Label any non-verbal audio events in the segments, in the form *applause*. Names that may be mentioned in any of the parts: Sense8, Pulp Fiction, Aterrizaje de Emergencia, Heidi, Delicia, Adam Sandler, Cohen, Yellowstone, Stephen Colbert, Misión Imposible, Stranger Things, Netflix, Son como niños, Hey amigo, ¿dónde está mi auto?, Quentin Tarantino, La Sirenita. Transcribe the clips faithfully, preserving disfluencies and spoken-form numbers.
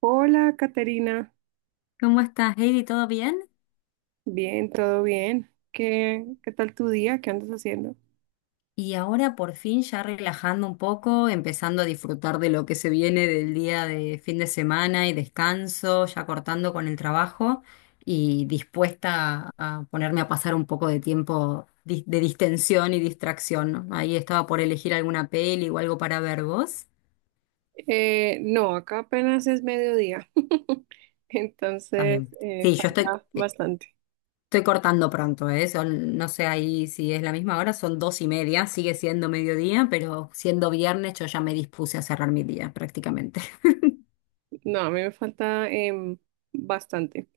Hola, Caterina. ¿Cómo estás, Heidi? ¿Todo bien? Bien, todo bien. ¿Qué, qué tal tu día? ¿Qué andas haciendo? Y ahora por fin ya relajando un poco, empezando a disfrutar de lo que se viene del día de fin de semana y descanso, ya cortando con el trabajo y dispuesta a, a ponerme a pasar un poco de tiempo dis- de distensión y distracción, ¿no? Ahí estaba por elegir alguna peli o algo para ver vos. Eh, no, acá apenas es mediodía. *laughs* Está Entonces, bien. eh, Sí, yo estoy, falta eh, bastante. estoy cortando pronto, ¿eh? Son, no sé ahí si es la misma hora, son dos y media, sigue siendo mediodía, pero siendo viernes yo ya me dispuse a cerrar mi día prácticamente. *laughs* No, a mí me falta em, bastante.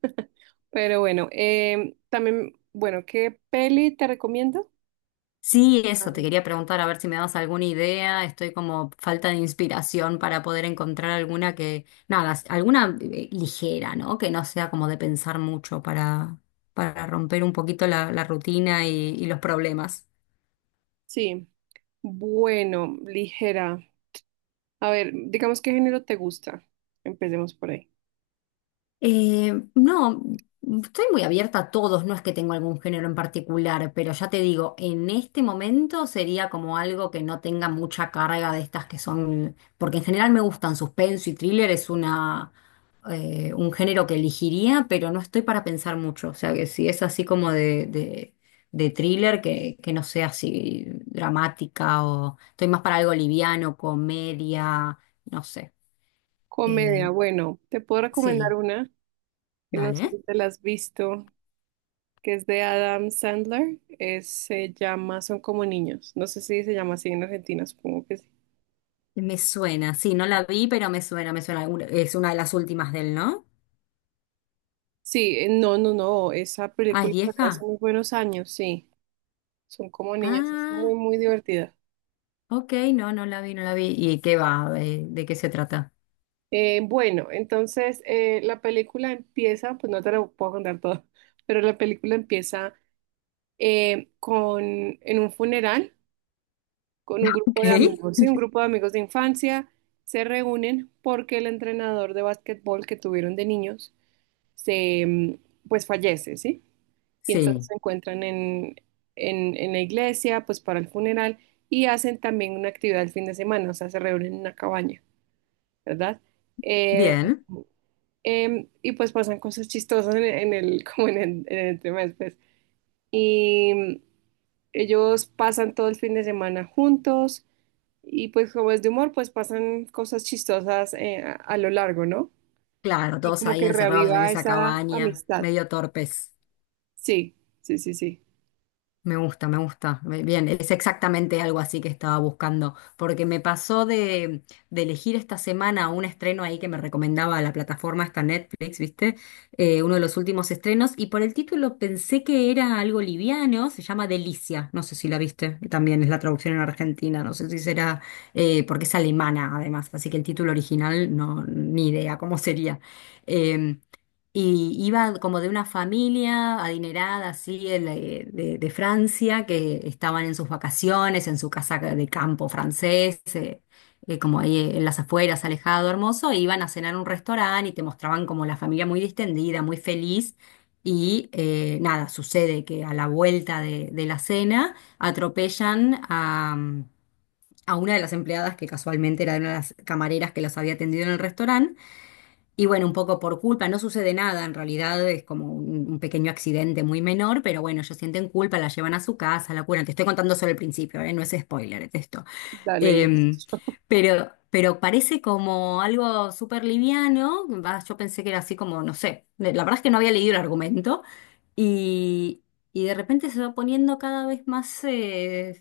Pero bueno, em, también, bueno, ¿qué peli te recomiendo? Sí, eso, te Ah. quería preguntar a ver si me das alguna idea, estoy como falta de inspiración para poder encontrar alguna que, nada, s- alguna eh, ligera, ¿no? Que no sea como de pensar mucho para, para romper un poquito la, la rutina y, y los problemas. Sí, bueno, ligera. A ver, digamos qué género te gusta. Empecemos por ahí. Eh, no, estoy muy abierta a todos, no es que tengo algún género en particular, pero ya te digo, en este momento sería como algo que no tenga mucha carga de estas que son, porque en general me gustan suspenso y thriller, es una, eh, un género que elegiría, pero no estoy para pensar mucho, o sea que si es así como de, de, de thriller, que, que no sea así dramática o estoy más para algo liviano, comedia, no sé. Eh, Comedia, bueno, te puedo recomendar sí, una que no sé dale. si te la has visto, que es de Adam Sandler, eh, se llama Son como niños. No sé si se llama así en Argentina, supongo que sí. Me suena, sí, no la vi, pero me suena, me suena. Un- Es una de las últimas de él, ¿no? Sí, eh, no, no, no, esa Ah, ¿es película salió hace vieja? muy buenos años, sí. Son como niños, es Ah, muy, muy divertida. ok, no, no la vi, no la vi. ¿Y qué va? Eh, ¿De, qué se trata? *laughs* Eh, bueno, entonces eh, la película empieza, pues no te lo puedo contar todo, *laughs* pero la película empieza eh, con, en un funeral con un grupo Ok. de amigos, ¿sí? Un grupo de amigos de infancia se reúnen porque el entrenador de básquetbol que tuvieron de niños se, mm, pues fallece, ¿sí? Y entonces Sí, se encuentran en, en, en la iglesia, pues para el funeral, y hacen también una actividad el fin de semana, o sea, se reúnen en una cabaña, ¿verdad? Eh, bien. em, y pues pasan cosas chistosas en, en el, *laughs* como en el, en el tema después. Y mm, ellos pasan todo el fin de semana juntos y pues como es de humor, pues pasan cosas chistosas eh, a, a lo largo, ¿no? Claro, Y todos como ahí que encerrados en reaviva esa esa cabaña, amistad. medio torpes. Sí, sí, sí, sí. Me gusta, me gusta. Me- Bien, es exactamente algo así que estaba buscando, porque me pasó de, de elegir esta semana un estreno ahí que me recomendaba la plataforma esta Netflix, ¿viste? Eh, uno de los últimos estrenos, y por el título pensé que era algo liviano, se llama Delicia, no sé si la viste, también es la traducción en Argentina, no sé si será, eh, porque es alemana además, así que el título original no, ni idea cómo sería. Em, y iba como de una familia adinerada, así, el, eh, de, de Francia, que estaban en sus vacaciones, en su casa de campo francés, eh, eh, como ahí eh, en las afueras, alejado, hermoso, e iban a cenar a un restaurante y te mostraban como la familia muy distendida, muy feliz. Y eh, nada, sucede que a la vuelta de, de la cena atropellan a, a una de las empleadas que casualmente era de una de las camareras que los había atendido en el restaurante. Y bueno, un poco por culpa, no sucede nada, en realidad es como un, un pequeño accidente muy menor, pero bueno, ellos sienten culpa, la llevan a su casa, la curan. Te estoy contando solo el principio, ¿eh? No es spoiler es esto. Dale, yo te Em, escucho. pero, pero parece como algo súper liviano. Va, yo pensé que era así como, no sé, la verdad es que no había leído el argumento. Y, y de repente se va poniendo cada vez más eh,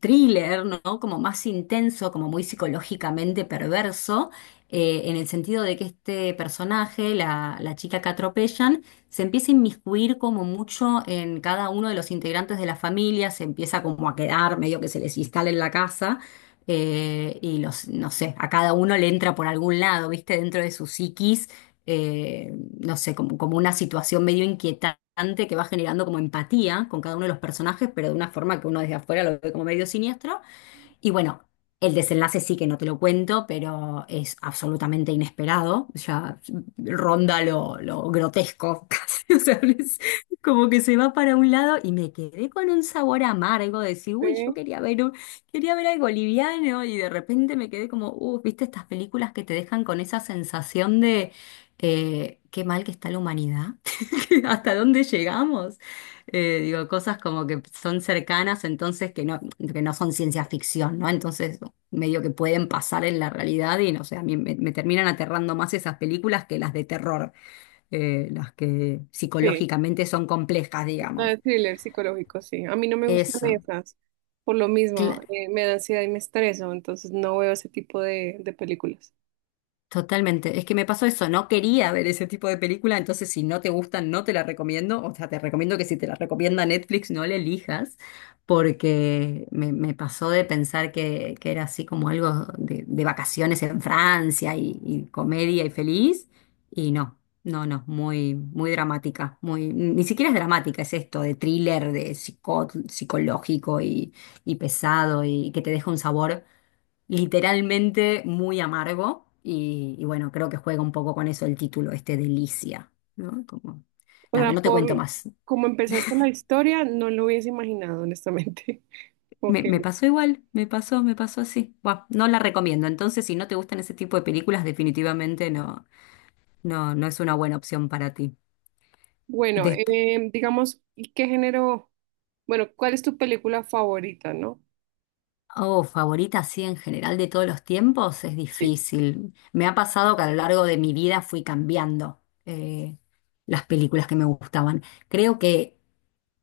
thriller, ¿no? Como más intenso, como muy psicológicamente perverso, eh, en el sentido de que este personaje, la, la chica que atropellan, se empieza a inmiscuir como mucho en cada uno de los integrantes de la familia, se empieza como a quedar medio que se les instala en la casa eh, y los, no sé, a cada uno le entra por algún lado, ¿viste? Dentro de su psiquis, eh, no sé, como, como una situación medio inquietante que va generando como empatía con cada uno de los personajes, pero de una forma que uno desde afuera lo ve como medio siniestro. Y bueno, el desenlace sí que no te lo cuento, pero es absolutamente inesperado, ya ronda lo, lo grotesco *laughs* casi, o sea, es como que se va para un lado y me quedé con un sabor amargo, de decir, uy, yo Sí, quería ver, un- quería ver algo liviano y de repente me quedé como, uh, ¿viste estas películas que te dejan con esa sensación de eh, qué mal que está la humanidad? *laughs* ¿Hasta dónde llegamos? Eh, digo, cosas como que son cercanas, entonces que no, que no son ciencia ficción, ¿no? Entonces, medio que pueden pasar en la realidad y no sé, a mí me, me terminan aterrando más esas películas que las de terror, eh, las que sí, psicológicamente son complejas, no, digamos. de thriller psicológico, sí. A mí no me gustan Eso. esas, por lo Cla- mismo, eh, me da ansiedad y me estreso, entonces no veo ese tipo de, de películas. Totalmente. Es que me pasó eso, no quería ver ese tipo de película, entonces si no te gustan, no te la recomiendo. O sea, te recomiendo que si te la recomienda Netflix, no la elijas, porque me, me pasó de pensar que, que era así como algo de, de vacaciones en Francia y, y comedia y feliz, y no, no, no, muy, muy dramática, muy, ni siquiera es dramática, es esto de thriller, de psico- psicológico y, y pesado y que te deja un sabor literalmente muy amargo y, y bueno, creo que juega un poco con eso el título este de Licia, ¿no? Como, O nada, sea, no te por cuento más. como empezaste la historia, no lo hubiese imaginado, honestamente. *laughs* Me, Ok, me pasó igual, me pasó, me pasó así. Buah, no la recomiendo. Entonces, si no te gustan ese tipo de películas, definitivamente no, no, no es una buena opción para ti. bueno, Desp- eh, digamos, ¿y qué género? Bueno, ¿cuál es tu película favorita, no? oh, favorita así en general de todos los tiempos, es Sí. difícil. Me ha pasado que a lo largo de mi vida fui cambiando eh, las películas que me gustaban. Creo que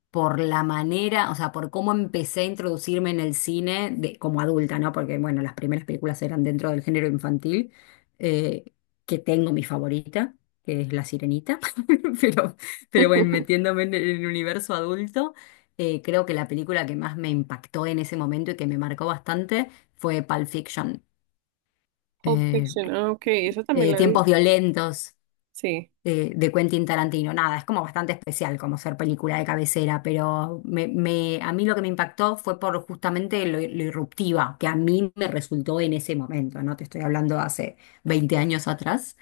por la manera, o sea, por cómo empecé a introducirme en el cine de, como adulta, ¿no? Porque, bueno, las primeras películas eran dentro del género infantil, eh, que tengo mi favorita, que es La Sirenita, *laughs* pero, pero bueno, *laughs* metiéndome en el universo adulto, eh, creo que la película que más me impactó en ese momento y que me marcó bastante fue Pulp Fiction. Pulp Eh, Fiction, ah, ok, eso también eh, la he Tiempos visto. violentos, Sí, eh, de Quentin Tarantino. Nada, es como bastante especial como ser película de cabecera, pero me, me- a mí lo que me impactó fue por justamente lo, lo irruptiva que a mí me resultó en ese momento, ¿no? Te estoy hablando hace veinte años atrás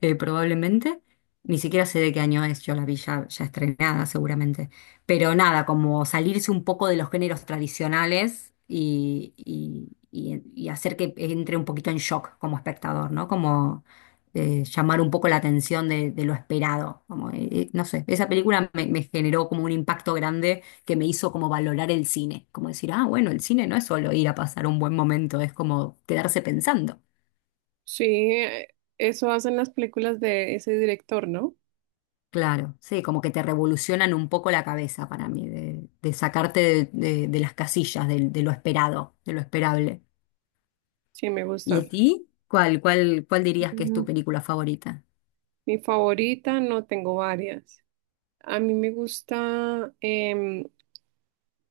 eh, probablemente. Ni siquiera sé de qué año es, yo la vi ya, ya estrenada seguramente. Pero nada, como salirse un poco de los géneros tradicionales y, y- y- y hacer que entre un poquito en shock como espectador, ¿no? Como eh, llamar un poco la atención de, de lo esperado. Como, eh, eh, no sé, esa película me, me generó como un impacto grande que me hizo como valorar el cine. Como decir, ah, bueno, el cine no es solo ir a pasar un buen momento, es como quedarse pensando. sí, eh, eso hacen las películas de ese director, ¿no? Claro, sí, como que te revolucionan un poco la cabeza para mí, de, de sacarte de, de- de las casillas, del- de, lo esperado, de lo esperable. Sí, me ¿Y gusta. a ti? ¿Cuál, cuál, cuál dirías que es tu Mm, película favorita? mi favorita, no tengo varias. A mí me gusta, em,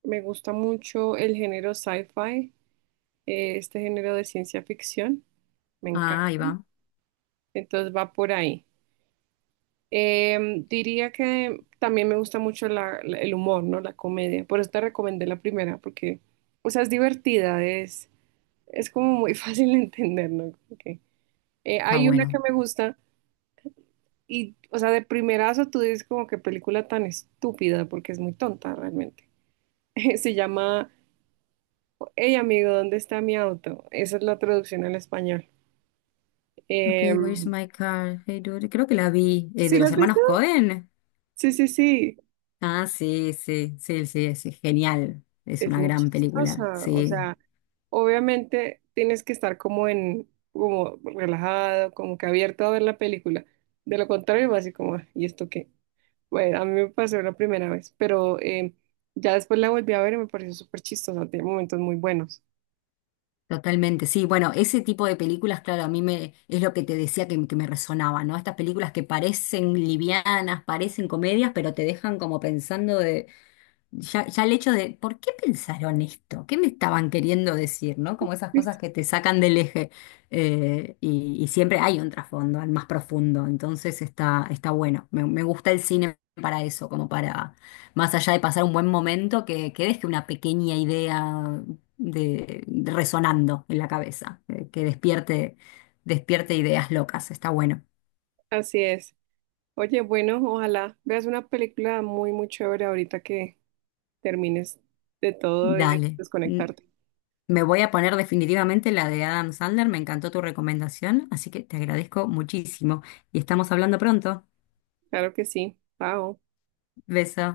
me gusta mucho el género sci-fi, eh, este género de ciencia ficción, me Ah, encanta. ahí va. Entonces va por ahí. Em, diría que también me gusta mucho la- la- el humor, ¿no? La comedia. Por eso te recomendé la primera, porque, o sea, es divertida, es, es como muy *laughs* fácil de entender, ¿no? Como que, eh, Está hay una que bueno. me gusta. Y, o sea, de primerazo tú dices como que película tan estúpida, porque es muy tonta realmente. *laughs* Se llama Hey amigo, ¿dónde está mi auto? Esa es la traducción al español. Okay, where's Em, my car? Hey, dude. Creo que la vi. Eh, ¿sí ¿de la los has visto? hermanos Cohen? Sí, sí, sí. Ah, sí, sí, sí, sí, es genial. Es Es una muy gran película, chistosa. O sí. sea, obviamente tienes que estar como en, como relajado, como que abierto a ver la película. De lo contrario, vas así como, "Ah, ¿y esto qué?" Bueno, a mí me pasó la primera vez, pero em, ya después la volví a ver y me pareció súper chistosa. Tiene momentos muy buenos. Totalmente, sí. Bueno, ese tipo de películas, claro, a mí me es lo que te decía que, que me resonaba, ¿no? Estas películas que parecen livianas, parecen comedias, pero te dejan como pensando ya, ya el hecho de, ¿por qué pensaron esto? ¿Qué me estaban queriendo decir? ¿No? Como esas cosas Sí, que te sacan del eje. Eh, y, y siempre hay un trasfondo, al más profundo. Entonces está, está bueno. Me, me gusta el cine para eso, como para, más allá de pasar un buen momento, que, que deje una pequeña idea de, de resonando en la cabeza, eh, que despierte, despierte ideas locas. Está bueno. así es. Oye, bueno, ojalá veas una película muy, muy chévere ahorita que termines de todo y de Dale. desconectarte. Me voy a poner definitivamente la de Adam Sandler. Me encantó tu recomendación, así que te agradezco muchísimo. Y estamos hablando pronto. Claro que sí. Chao. Beso.